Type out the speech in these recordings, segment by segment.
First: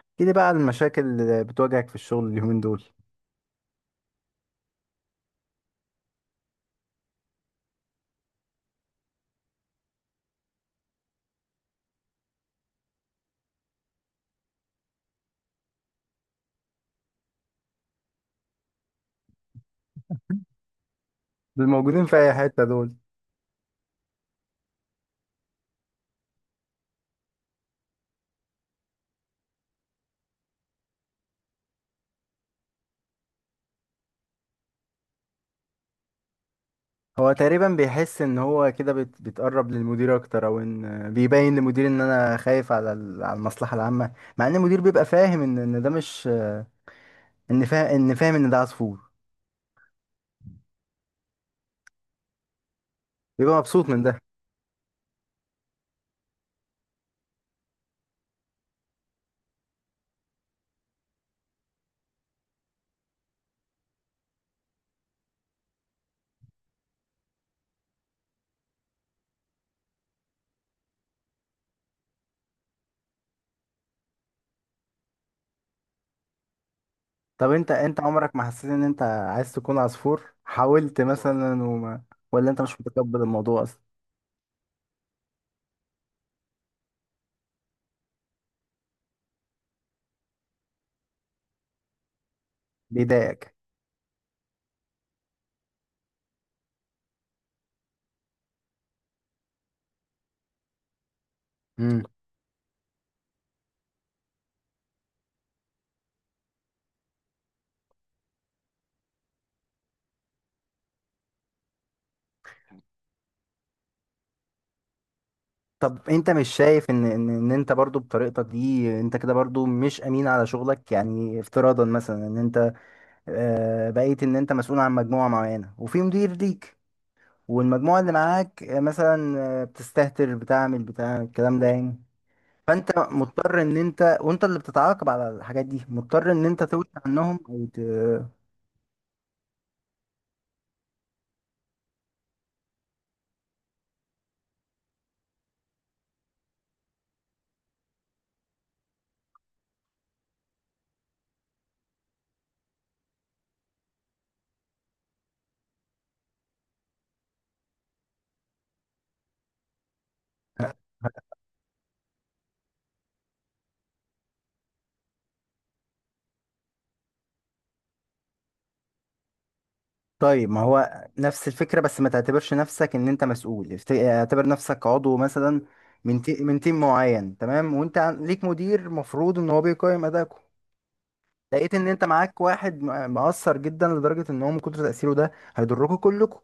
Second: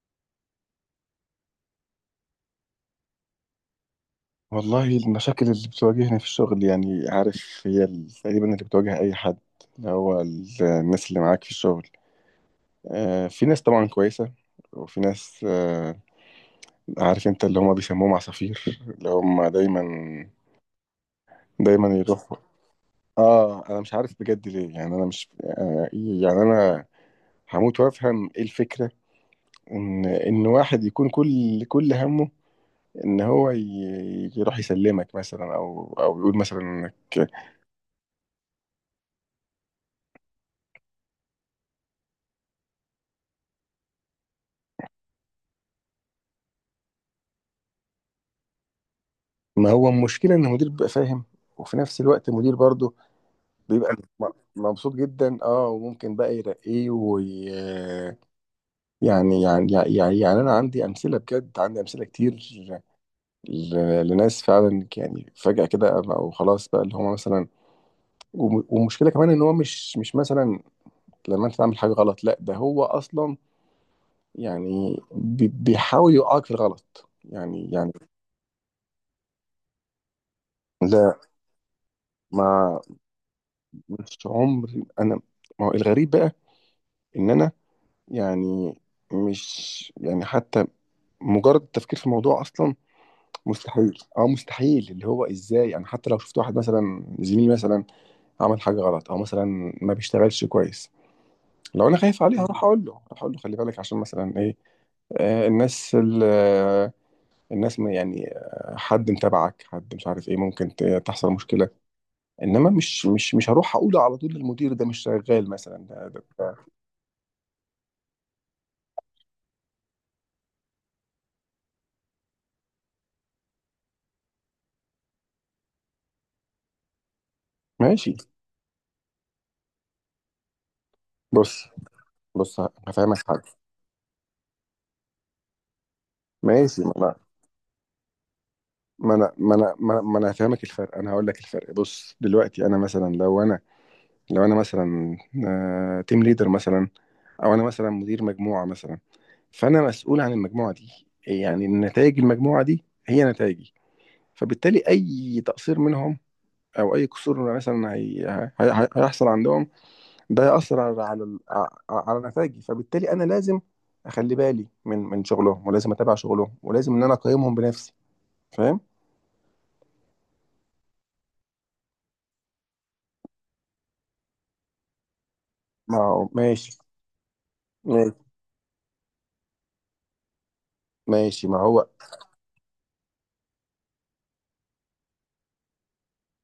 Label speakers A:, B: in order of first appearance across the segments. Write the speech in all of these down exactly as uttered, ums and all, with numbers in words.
A: احكي لي بقى عن المشاكل اللي بتواجهك في الشغل اليومين دول.
B: والله المشاكل اللي بتواجهني في الشغل، يعني عارف، هي ال- تقريبا اللي بتواجه أي حد، اللي هو ال- الناس اللي معاك في الشغل. آه، في ناس طبعا كويسة، وفي ناس آه، عارف انت اللي هم بيسموهم عصافير، اللي هم دايما
A: دول
B: دايما
A: موجودين في اي
B: يروحوا.
A: حتة دول.
B: اه انا مش عارف بجد ليه، يعني انا مش آه إيه، يعني انا هموت وافهم ايه الفكرة، ان ان واحد يكون كل كل همه ان هو ي- يروح يسلمك مثلا او او يقول مثلا.
A: هو تقريبا بيحس ان هو كده بيت- بيتقرب للمدير اكتر، او ان بيبين للمدير ان انا خايف على ال- على المصلحة العامة. مع ان المدير بيبقى فاهم ان ان ده مش، ان فاهم ان فاهم ان ده عصفور،
B: ما هو المشكلة إن المدير بيبقى فاهم، وفي نفس الوقت المدير برضه
A: بيبقى مبسوط
B: بيبقى
A: من ده.
B: م- مبسوط جدا، اه، وممكن بقى يرقيه وي... يعني يعني يعني يعني يعني انا عندي امثله بجد، عندي امثله كتير ل... لناس فعلا، يعني فجاه كده، او خلاص بقى اللي هم مثلا. وم... ومشكله كمان ان هو مش مش مثلا لما انت تعمل حاجه غلط، لا ده هو اصلا يعني بي... بيحاول يوقعك في الغلط.
A: طب
B: يعني
A: انت
B: يعني
A: انت عمرك ما حسيت ان انت عايز تكون عصفور، حاولت
B: لا.
A: مثلا وما... ولا انت مش
B: ما
A: متقبل الموضوع اصلا؟
B: مش عمري انا. ما هو الغريب بقى ان انا، يعني مش، يعني حتى مجرد التفكير في الموضوع اصلا
A: بيضايقك؟
B: مستحيل. اه مستحيل. اللي هو ازاي انا حتى لو شفت واحد مثلا، زميلي مثلا، عمل حاجه غلط او مثلا ما بيشتغلش كويس، لو انا
A: امم.
B: خايف عليه هروح اقول له، هروح اقول له خلي بالك، عشان مثلا ايه، آه الناس ال- آه، الناس، ما يعني آه، حد متابعك، حد مش عارف ايه، ممكن ت- تحصل مشكله. انما مش مش مش هروح اقوله على طول للمدير ده مش شغال مثلا،
A: طب
B: ده ده
A: انت مش
B: ده-
A: شايف ان ان ان انت برضو بطريقتك دي انت كده برضو مش امين على شغلك؟ يعني افتراضا مثلا ان انت آه، بقيت ان انت مسؤول عن مجموعة معينة وفي مدير ليك، والمجموعة اللي
B: ماشي.
A: معاك آه، مثلا آه، بتستهتر بتعمل بتاع الكلام ده
B: بص.
A: يعني،
B: بص
A: فانت
B: هفهمك حاجه.
A: مضطر ان انت، وانت اللي بتتعاقب على الحاجات دي مضطر ان انت
B: ماشي.
A: توجه عنهم او...
B: ما انا ما انا ما انا ما أنا هفهمك الفرق، انا هقول لك الفرق. بص دلوقتي انا مثلا، لو انا، لو انا مثلا تيم ليدر مثلا، او انا مثلا مدير مجموعه مثلا، فانا مسؤول عن المجموعه دي، يعني نتائج المجموعه دي هي نتائجي. فبالتالي اي تقصير منهم، او اي قصور مثلا هي... هي... هي- هيحصل عندهم، ده هيأثر على على ال- ع- على نتائجي. فبالتالي انا لازم اخلي بالي من من شغلهم، ولازم اتابع شغلهم، ولازم ان انا اقيمهم بنفسي. فاهم؟
A: طيب ما هو نفس الفكرة، بس ما تعتبرش نفسك ان انت مسؤول، افت- اعتبر نفسك عضو مثلا
B: ما
A: من
B: هو-
A: تي... من
B: ماشي.
A: تيم معين، تمام. وانت
B: ماشي.
A: عن- ليك مدير مفروض ان هو بيقيم ادائكم.
B: ماشي ما
A: لقيت
B: هو.
A: ان انت معاك واحد م- مقصر جدا لدرجة ان هو من كتر تأثيره ده هيضركم كلكم.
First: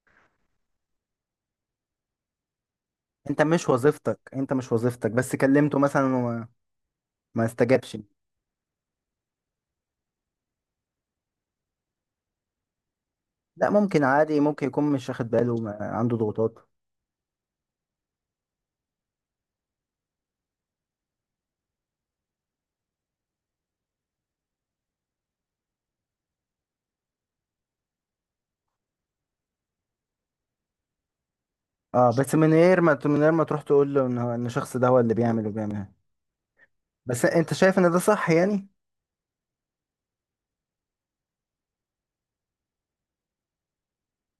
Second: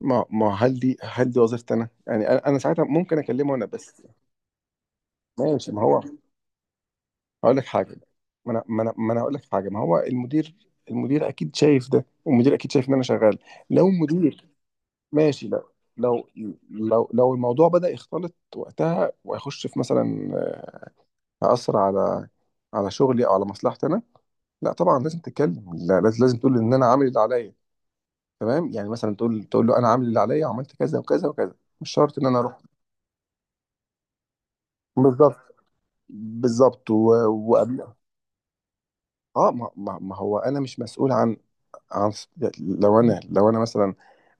B: ما، ما هل دي، هل دي وظيفتي انا، يعني انا أنا ساعتها ممكن
A: انت
B: اكلمه انا
A: مش
B: بس.
A: وظيفتك انت مش وظيفتك بس
B: ماشي
A: كلمته
B: ما هو.
A: مثلا وما ما
B: هقول لك حاجه.
A: استجابش.
B: ما انا ما انا ما انا هقول لك حاجه. ما هو المدير، المدير اكيد شايف ده، والمدير اكيد شايف ان انا شغال.
A: لا
B: لو
A: ممكن عادي،
B: مدير،
A: ممكن يكون مش واخد
B: ماشي
A: باله،
B: لو،
A: ما... عنده
B: لو،
A: ضغوطات.
B: لو لو الموضوع بدأ يختلط وقتها، وهيخش في مثلا، هأثر على، على شغلي، او على مصلحتي انا، لا طبعا لازم تتكلم. لا لازم، لازم تقول ان انا عامل اللي عليا، تمام، يعني مثلا تقول، تقول له انا عامل اللي عليا وعملت كذا وكذا وكذا. مش
A: اه
B: شرط ان
A: بس
B: انا
A: من
B: اروح.
A: غير ما من غير ما تروح تقول له ان هو- ان الشخص ده هو اللي بيعمل
B: بالظبط.
A: وبيعمل.
B: بالظبط
A: بس
B: و-
A: انت شايف
B: وقبل.
A: ان ده صح يعني؟
B: اه ما, ما, ما هو انا مش مسؤول عن، عن، لو انا، لو انا مثلا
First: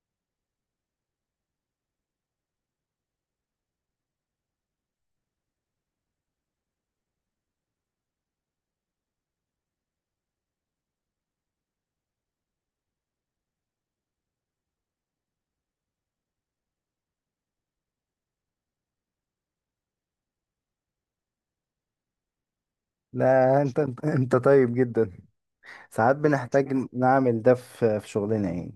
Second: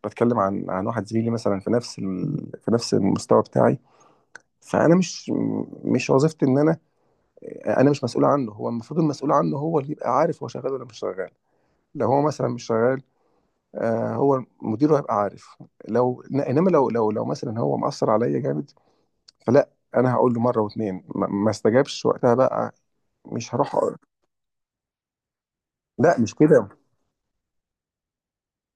B: بتكلم عن، عن واحد زميلي مثلا في نفس ال... في نفس المستوى بتاعي، فانا مش، مش وظيفتي ان انا، انا مش مسؤول عنه. هو المفروض المسؤول عنه هو اللي يبقى عارف هو شغال ولا مش شغال. لو هو مثلا مش شغال، آه هو مديره هيبقى عارف. لو انما لو، لو لو مثلا هو مأثر عليا جامد، فلا، انا هقول له مره واتنين، ما, ما استجابش وقتها بقى، مش
A: لا،
B: هروح
A: انت
B: أقول-
A: انت انت طيب جدا. ساعات
B: لا مش كده.
A: بنحتاج نعمل ده في في شغلنا يعني.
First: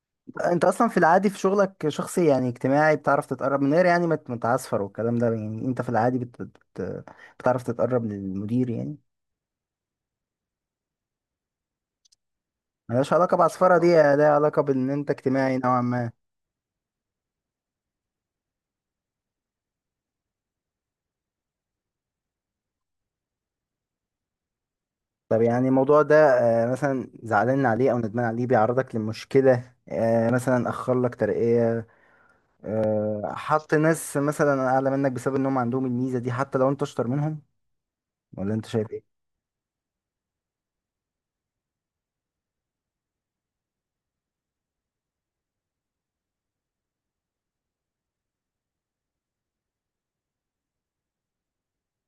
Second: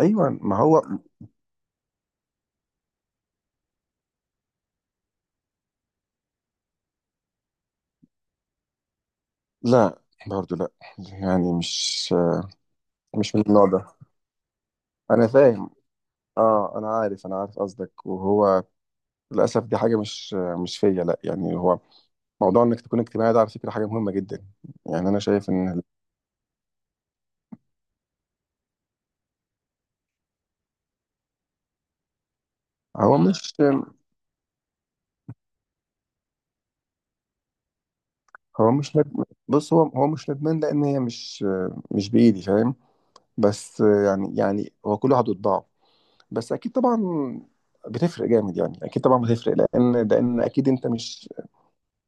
B: ايوه ما
A: انت
B: هو.
A: اصلا في العادي في شغلك شخصي يعني اجتماعي، بتعرف تتقرب من غير يعني ما ت- ما تعصفر والكلام ده يعني، انت في العادي بت... بت... بتعرف تتقرب للمدير يعني.
B: لا، برضو لا، يعني مش،
A: ملهاش
B: مش
A: علاقة
B: من النوع
A: بعصفرة،
B: ده.
A: دي لها علاقة بان انت
B: انا
A: اجتماعي
B: فاهم.
A: نوعا ما.
B: اه انا عارف، انا عارف قصدك، وهو للاسف دي حاجه مش مش فيا، لا يعني هو موضوع انك تكون اجتماعي ده على فكره حاجه مهمه جدا، يعني انا
A: طب
B: شايف
A: يعني
B: ان،
A: الموضوع ده آه، مثلا زعلان عليه او ندمان عليه بيعرضك لمشكلة، آه، مثلا اخر لك ترقية،
B: هو
A: آه،
B: مش،
A: حط ناس مثلا اعلى منك بسبب انهم عندهم الميزة دي حتى لو انت اشطر منهم، ولا انت
B: هو
A: شايف
B: مش
A: ايه؟
B: ندمان. بص، هو، هو مش ندمان لان هي مش، مش بايدي، فاهم؟ بس يعني، يعني هو كل واحد وطباعه. بس اكيد طبعا بتفرق جامد، يعني اكيد طبعا بتفرق، لان لان اكيد انت مش،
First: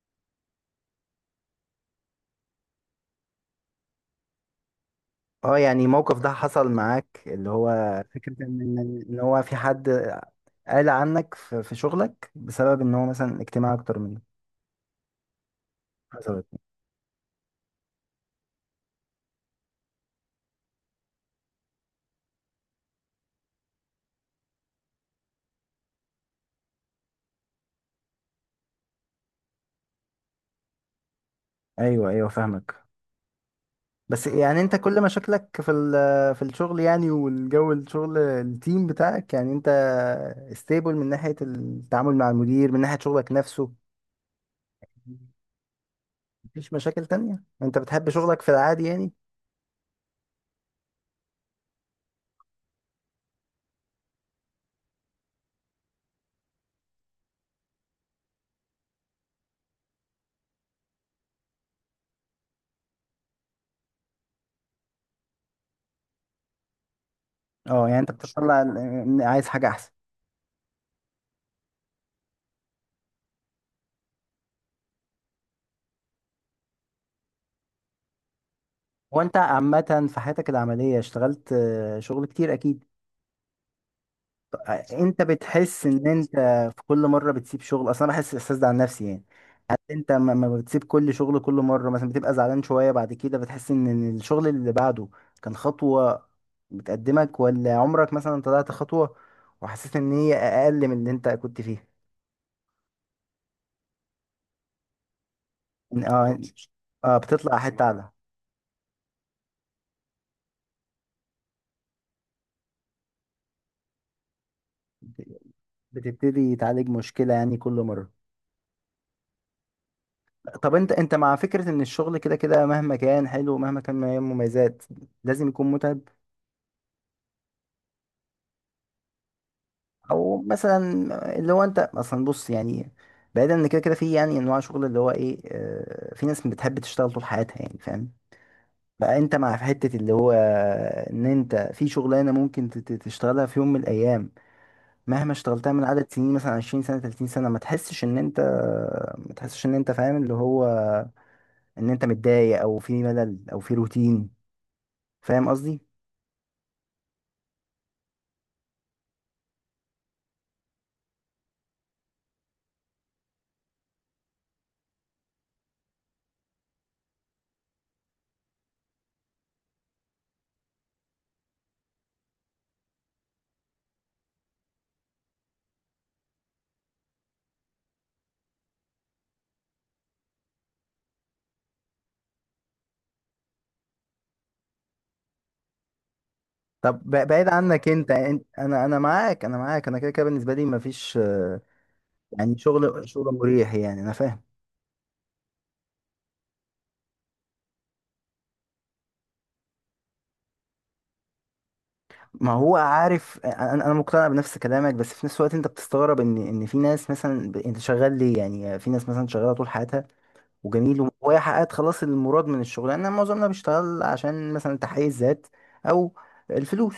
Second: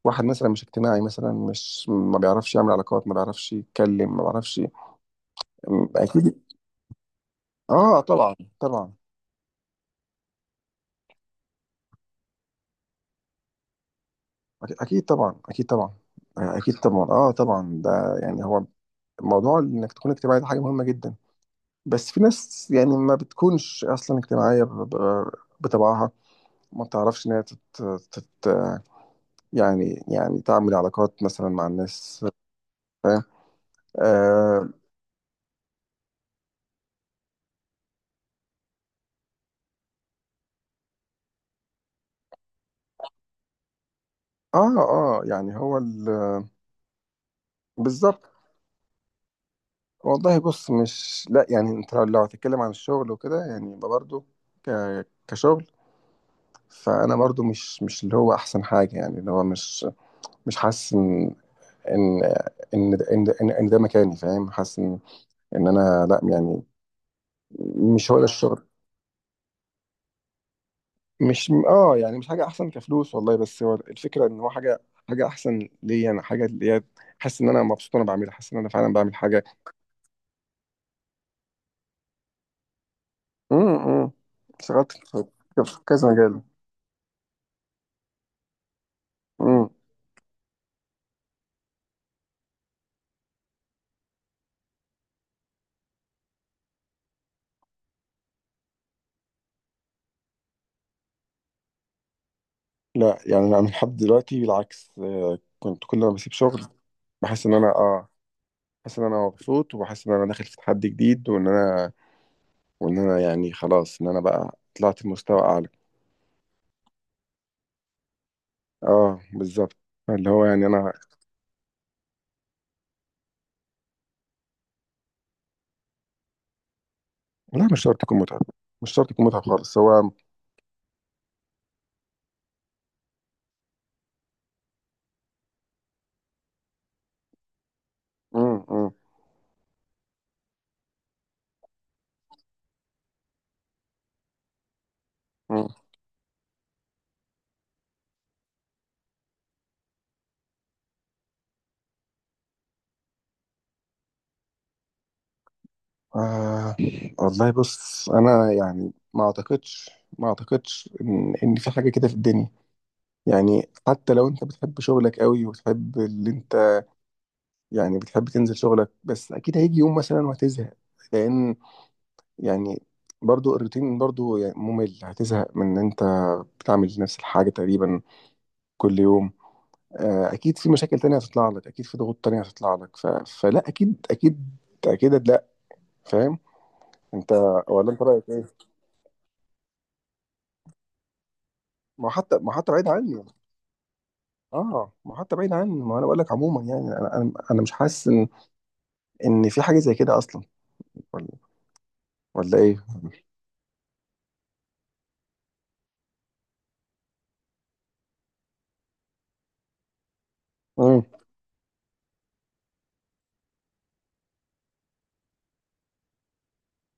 B: واحد مثلا مش اجتماعي مثلا، مش ما بيعرفش يعمل علاقات، ما بيعرفش يتكلم، ما بيعرفش.
A: اه يعني
B: م-
A: الموقف ده
B: اكيد.
A: حصل معاك، اللي
B: اه
A: هو فكرة
B: طبعا.
A: ان
B: طبعا.
A: ان هو في حد قال عنك في في شغلك بسبب ان هو مثلا اجتماعي اكتر منك،
B: أك- اكيد طبعا، اكيد طبعا،
A: حصلت؟
B: آه، اكيد طبعا، اه طبعا، ده يعني هو موضوع انك تكون اجتماعي ده حاجه مهمه جدا. بس في ناس يعني ما بتكونش اصلا اجتماعيه ب- ب- بطبعها، ما بتعرفش ان هي تت... تت... يعني، يعني تعمل علاقات مثلا مع
A: ايوه،
B: الناس.
A: ايوه، فاهمك.
B: فاهم.
A: بس يعني
B: اه.
A: انت كل مشاكلك في ال- في الشغل يعني، والجو الشغل التيم بتاعك، يعني انت ستيبل من ناحية التعامل مع المدير، من ناحية شغلك نفسه.
B: اه آه، يعني هو ال...
A: مفيش مشاكل تانية، انت بتحب
B: بالظبط.
A: شغلك في العادي يعني؟
B: والله بص، مش لا يعني، انت لو، لو هتتكلم عن الشغل وكده، يعني يبقى برضه ك... كشغل، فانا برضه مش، مش اللي هو احسن حاجه، يعني اللي هو مش، مش حاسس ان، ان، ان ده- ان, ده- إن, إن ده مكاني، فاهم؟ حاسس ان، ان انا لا يعني.
A: اه يعني انت
B: مش هو ده
A: بتطلع
B: الشغل.
A: ال- عايز حاجة احسن.
B: مش، اه يعني مش حاجه احسن كفلوس والله، بس هو الفكره ان هو حاجه، حاجه احسن ليا انا، حاجه اللي هي حاسس ان انا مبسوط وانا بعملها، حاسس ان انا فعلا بعمل
A: وانت
B: حاجه.
A: عامة في حياتك العملية اشتغلت آه، شغل كتير اكيد.
B: امم.
A: آه،
B: شغلت
A: انت
B: في، في
A: بتحس ان انت
B: كذا
A: في كل مرة بتسيب شغل اصلا؟ أنا بحس الاحساس ده عن نفسي يعني.
B: مجال.
A: هل انت ما ما بتسيب كل شغل كل مرة، مثلا بتبقى زعلان شوية بعد كده بتحس ان إن الشغل اللي بعده كان خطوة بتقدمك، ولا عمرك مثلا طلعت خطوة وحسيت ان هي اقل من اللي انت كنت فيه؟
B: لا يعني انا لحد دلوقتي بالعكس، آه، كنت كل ما
A: إن-
B: بسيب
A: اه.
B: شغل
A: اه
B: بحس ان
A: بتطلع
B: انا،
A: حتة
B: اه
A: اعلى.
B: بحس ان انا مبسوط، وبحس ان انا داخل في تحدي جديد، وان انا، وان انا يعني خلاص، ان انا بقى طلعت لمستوى اعلى.
A: بتبتدي تعالج مشكلة يعني كل مرة.
B: اه بالظبط. اللي هو يعني
A: طب انت
B: انا.
A: انت مع فكرة ان الشغل كده كده مهما كان حلو ومهما كان من مميزات لازم يكون متعب؟
B: لا مش شرط يكون متعب. مش شرط يكون متعب خالص. هو.
A: او مثلا، اللي هو انت اصلا بص يعني، بعيدا ان كده كده في يعني انواع شغل اللي هو ايه، اه، في ناس بتحب تشتغل طول حياتها يعني، فاهم.
B: مم. مم.
A: فانت مع في حتة اللي هو ان انت في شغلانة ممكن تت- تشتغلها في يوم من الايام، مهما
B: مم.
A: اشتغلتها من عدد سنين مثلا 20 سنة، 30 سنة، ما تحسش ان انت ما تحسش ان انت فاهم، اللي هو ان انت متضايق او في ملل او في روتين، فاهم قصدي؟
B: آه. والله بص انا يعني ما اعتقدش، ما اعتقدش ان، ان في حاجه كده في الدنيا. يعني حتى لو انت بتحب شغلك قوي، وتحب اللي انت، يعني بتحب تنزل شغلك، بس اكيد هيجي يوم مثلا وهتزهق، لان، يعني برضو الروتين برضو يعني ممل، هتزهق من ان انت بتعمل نفس الحاجة تقريبا كل يوم. آه، اكيد في مشاكل تانية هتطلع لك، اكيد في ضغوط تانية هتطلع لك ف... فلا اكيد، اكيد، اكيد لا. فاهم.
A: طب ب-
B: انت،
A: بعيد عنك
B: ولا انت
A: انت
B: رايك
A: انت-
B: ايه؟
A: انا انا معاك انا معاك، انا كده كده بالنسبه لي مفيش، آه،
B: ما هو حتى، ما
A: يعني
B: هو حتى بعيد
A: شغل
B: عني.
A: شغل مريح يعني، انا فاهم.
B: اه ما هو حتى بعيد عني، ما انا بقول لك عموما، يعني انا، انا أنا مش حاسس ان، ان في حاجة زي كده اصلا، ولا،
A: ما
B: ولا
A: هو
B: ايه؟
A: عارف، انا انا مقتنع بنفس كلامك، بس في نفس الوقت انت بتستغرب ان ان في ناس مثلا ب- انت شغال ليه، يعني في ناس مثلا شغاله طول حياتها
B: امم.
A: وجميل وهي حققت خلاص المراد من الشغل، انا معظمنا بيشتغل عشان مثلا تحقيق الذات او الفلوس.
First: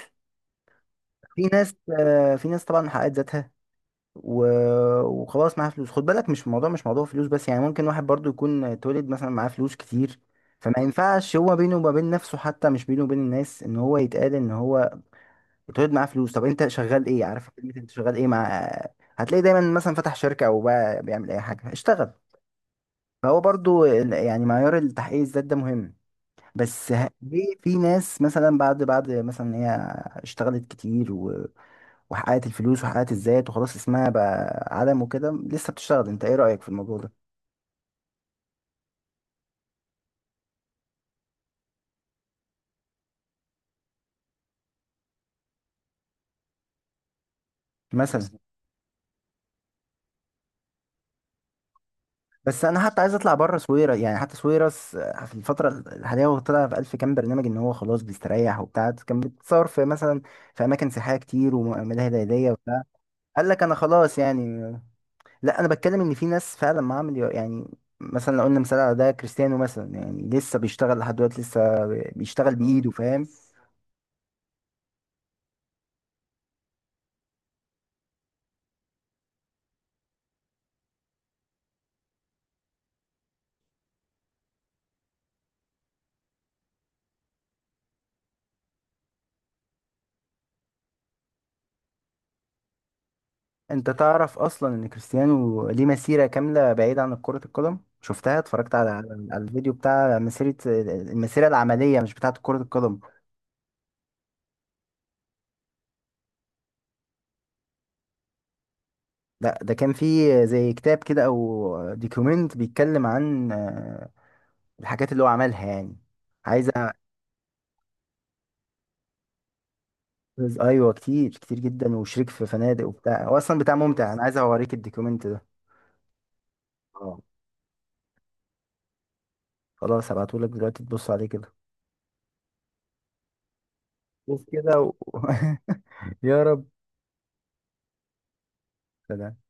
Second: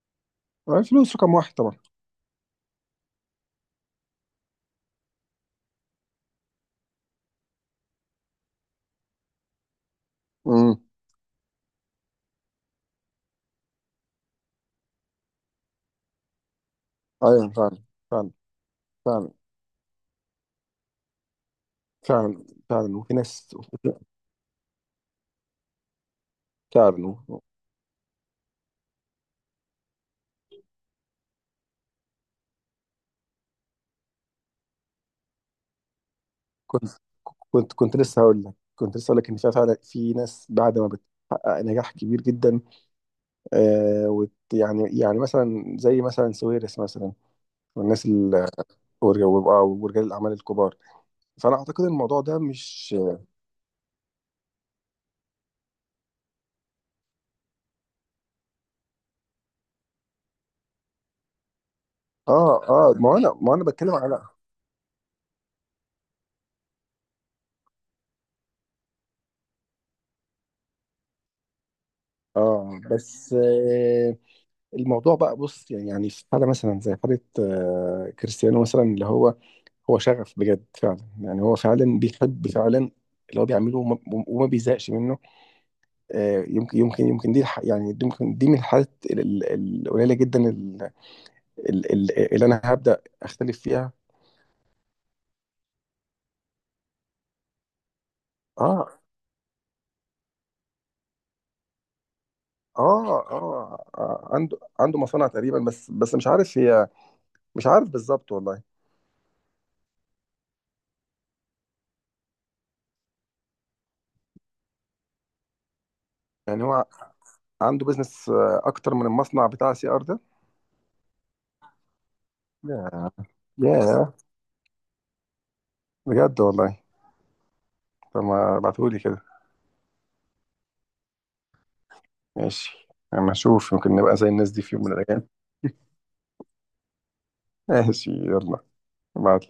B: الفلوس رقم
A: في
B: واحد طبعا.
A: ناس آه، في ناس طبعا حققت ذاتها و... وخلاص معاه فلوس، خد بالك مش الموضوع مش موضوع فلوس بس، يعني ممكن واحد برضو يكون اتولد مثلا معاه فلوس كتير. فما
B: امم.
A: ينفعش هو بينه وما بين نفسه، حتى مش بينه وبين الناس، ان هو يتقال ان هو اتولد معاه فلوس. طب انت شغال ايه، عارف
B: ايوه
A: كلمة
B: فعلا.
A: انت شغال ايه
B: فعلا.
A: مع...
B: فعلا.
A: هتلاقي دايما مثلا فتح شركة او بقى بيعمل اي حاجة، اشتغل.
B: فعلا. فعلا وفي
A: فهو
B: ناس
A: برضو ال- يعني معيار التحقيق الذات ده مهم. بس
B: فعلا
A: ه-
B: و-
A: ليه في ناس مثلا بعد بعد مثلا إن هي اشتغلت كتير وحققت الفلوس وحققت الذات وخلاص اسمها بقى عالم وكده لسه بتشتغل، انت ايه رأيك في
B: كنت،
A: الموضوع ده؟
B: كنت كنت لسه هقول لك، كنت لسه هقول لك ان في فعلا، في ناس بعد ما بتحقق نجاح كبير جدا، آه وت يعني، يعني مثلا زي مثلا سويرس مثلا، والناس
A: مثلا.
B: ال- ورج- وبقى- ورجال الاعمال الكبار، فانا اعتقد الموضوع ده
A: بس انا
B: مش.
A: حتى عايز اطلع بره سويرة، يعني حتى سويرس آه، في الفترة الحالية هو طلع في الف كام برنامج ان هو خلاص بيستريح وبتاع، كان بيتصور في مثلا في اماكن سياحية كتير وملاهي ليلية
B: اه
A: وبتاع.
B: اه ما انا،
A: قال
B: ما
A: لك
B: انا
A: انا
B: بتكلم على.
A: خلاص يعني. لا انا بتكلم ان في ناس فعلا معامل يعني، مثلا لو قلنا مثال على ده كريستيانو مثلا، يعني لسه بيشتغل لحد دلوقتي لسه بيشتغل اه
B: اه
A: بايده، فاهم.
B: بس آه الموضوع بقى، بص يعني، يعني في حاله مثلا زي حاله آه كريستيانو مثلا، اللي هو، هو شغف بجد فعلا، يعني هو فعلا بيحب فعلا اللي هو بيعمله، وما, وما بيزهقش منه. آه، يمكن، يمكن، يمكن دي الح- يعني دي، يمكن دي من الحالات ال- ال- القليله جدا، ال- ال- ال- اللي انا هبدا اختلف
A: انت
B: فيها.
A: تعرف اصلا ان كريستيانو ليه مسيرة كاملة بعيدة عن كرة القدم؟ شفتها، اتفرجت على
B: اه.
A: على الفيديو بتاع مسيرة المسيرة العملية مش بتاعة كرة القدم.
B: اه. اه آه، عنده، عنده مصانع تقريبا، بس بس مش عارف هي، مش عارف بالظبط والله.
A: لا ده كان فيه زي كتاب كده او ديكومنت بيتكلم عن آه، الحاجات اللي هو عملها يعني،
B: يعني
A: عايز
B: هو
A: أ-.
B: عنده بيزنس آه، اكتر من المصنع بتاع سي ار ده.
A: ايوه كتير كتير جدا، وشريك في فنادق
B: يا،
A: وبتاع، هو اصلا بتاع ممتع،
B: يا،
A: انا عايز اوريك الديكومنت ده.
B: بجد والله،
A: اه،
B: طب ما ابعتهولي كده.
A: خلاص هبعتهولك دلوقتي تبص عليه كده.
B: ماشي. اما اشوف، يمكن نبقى زي
A: شوف
B: الناس دي في
A: كده
B: يوم من
A: و...
B: الايام.
A: يا رب.
B: ماشي يلا. مع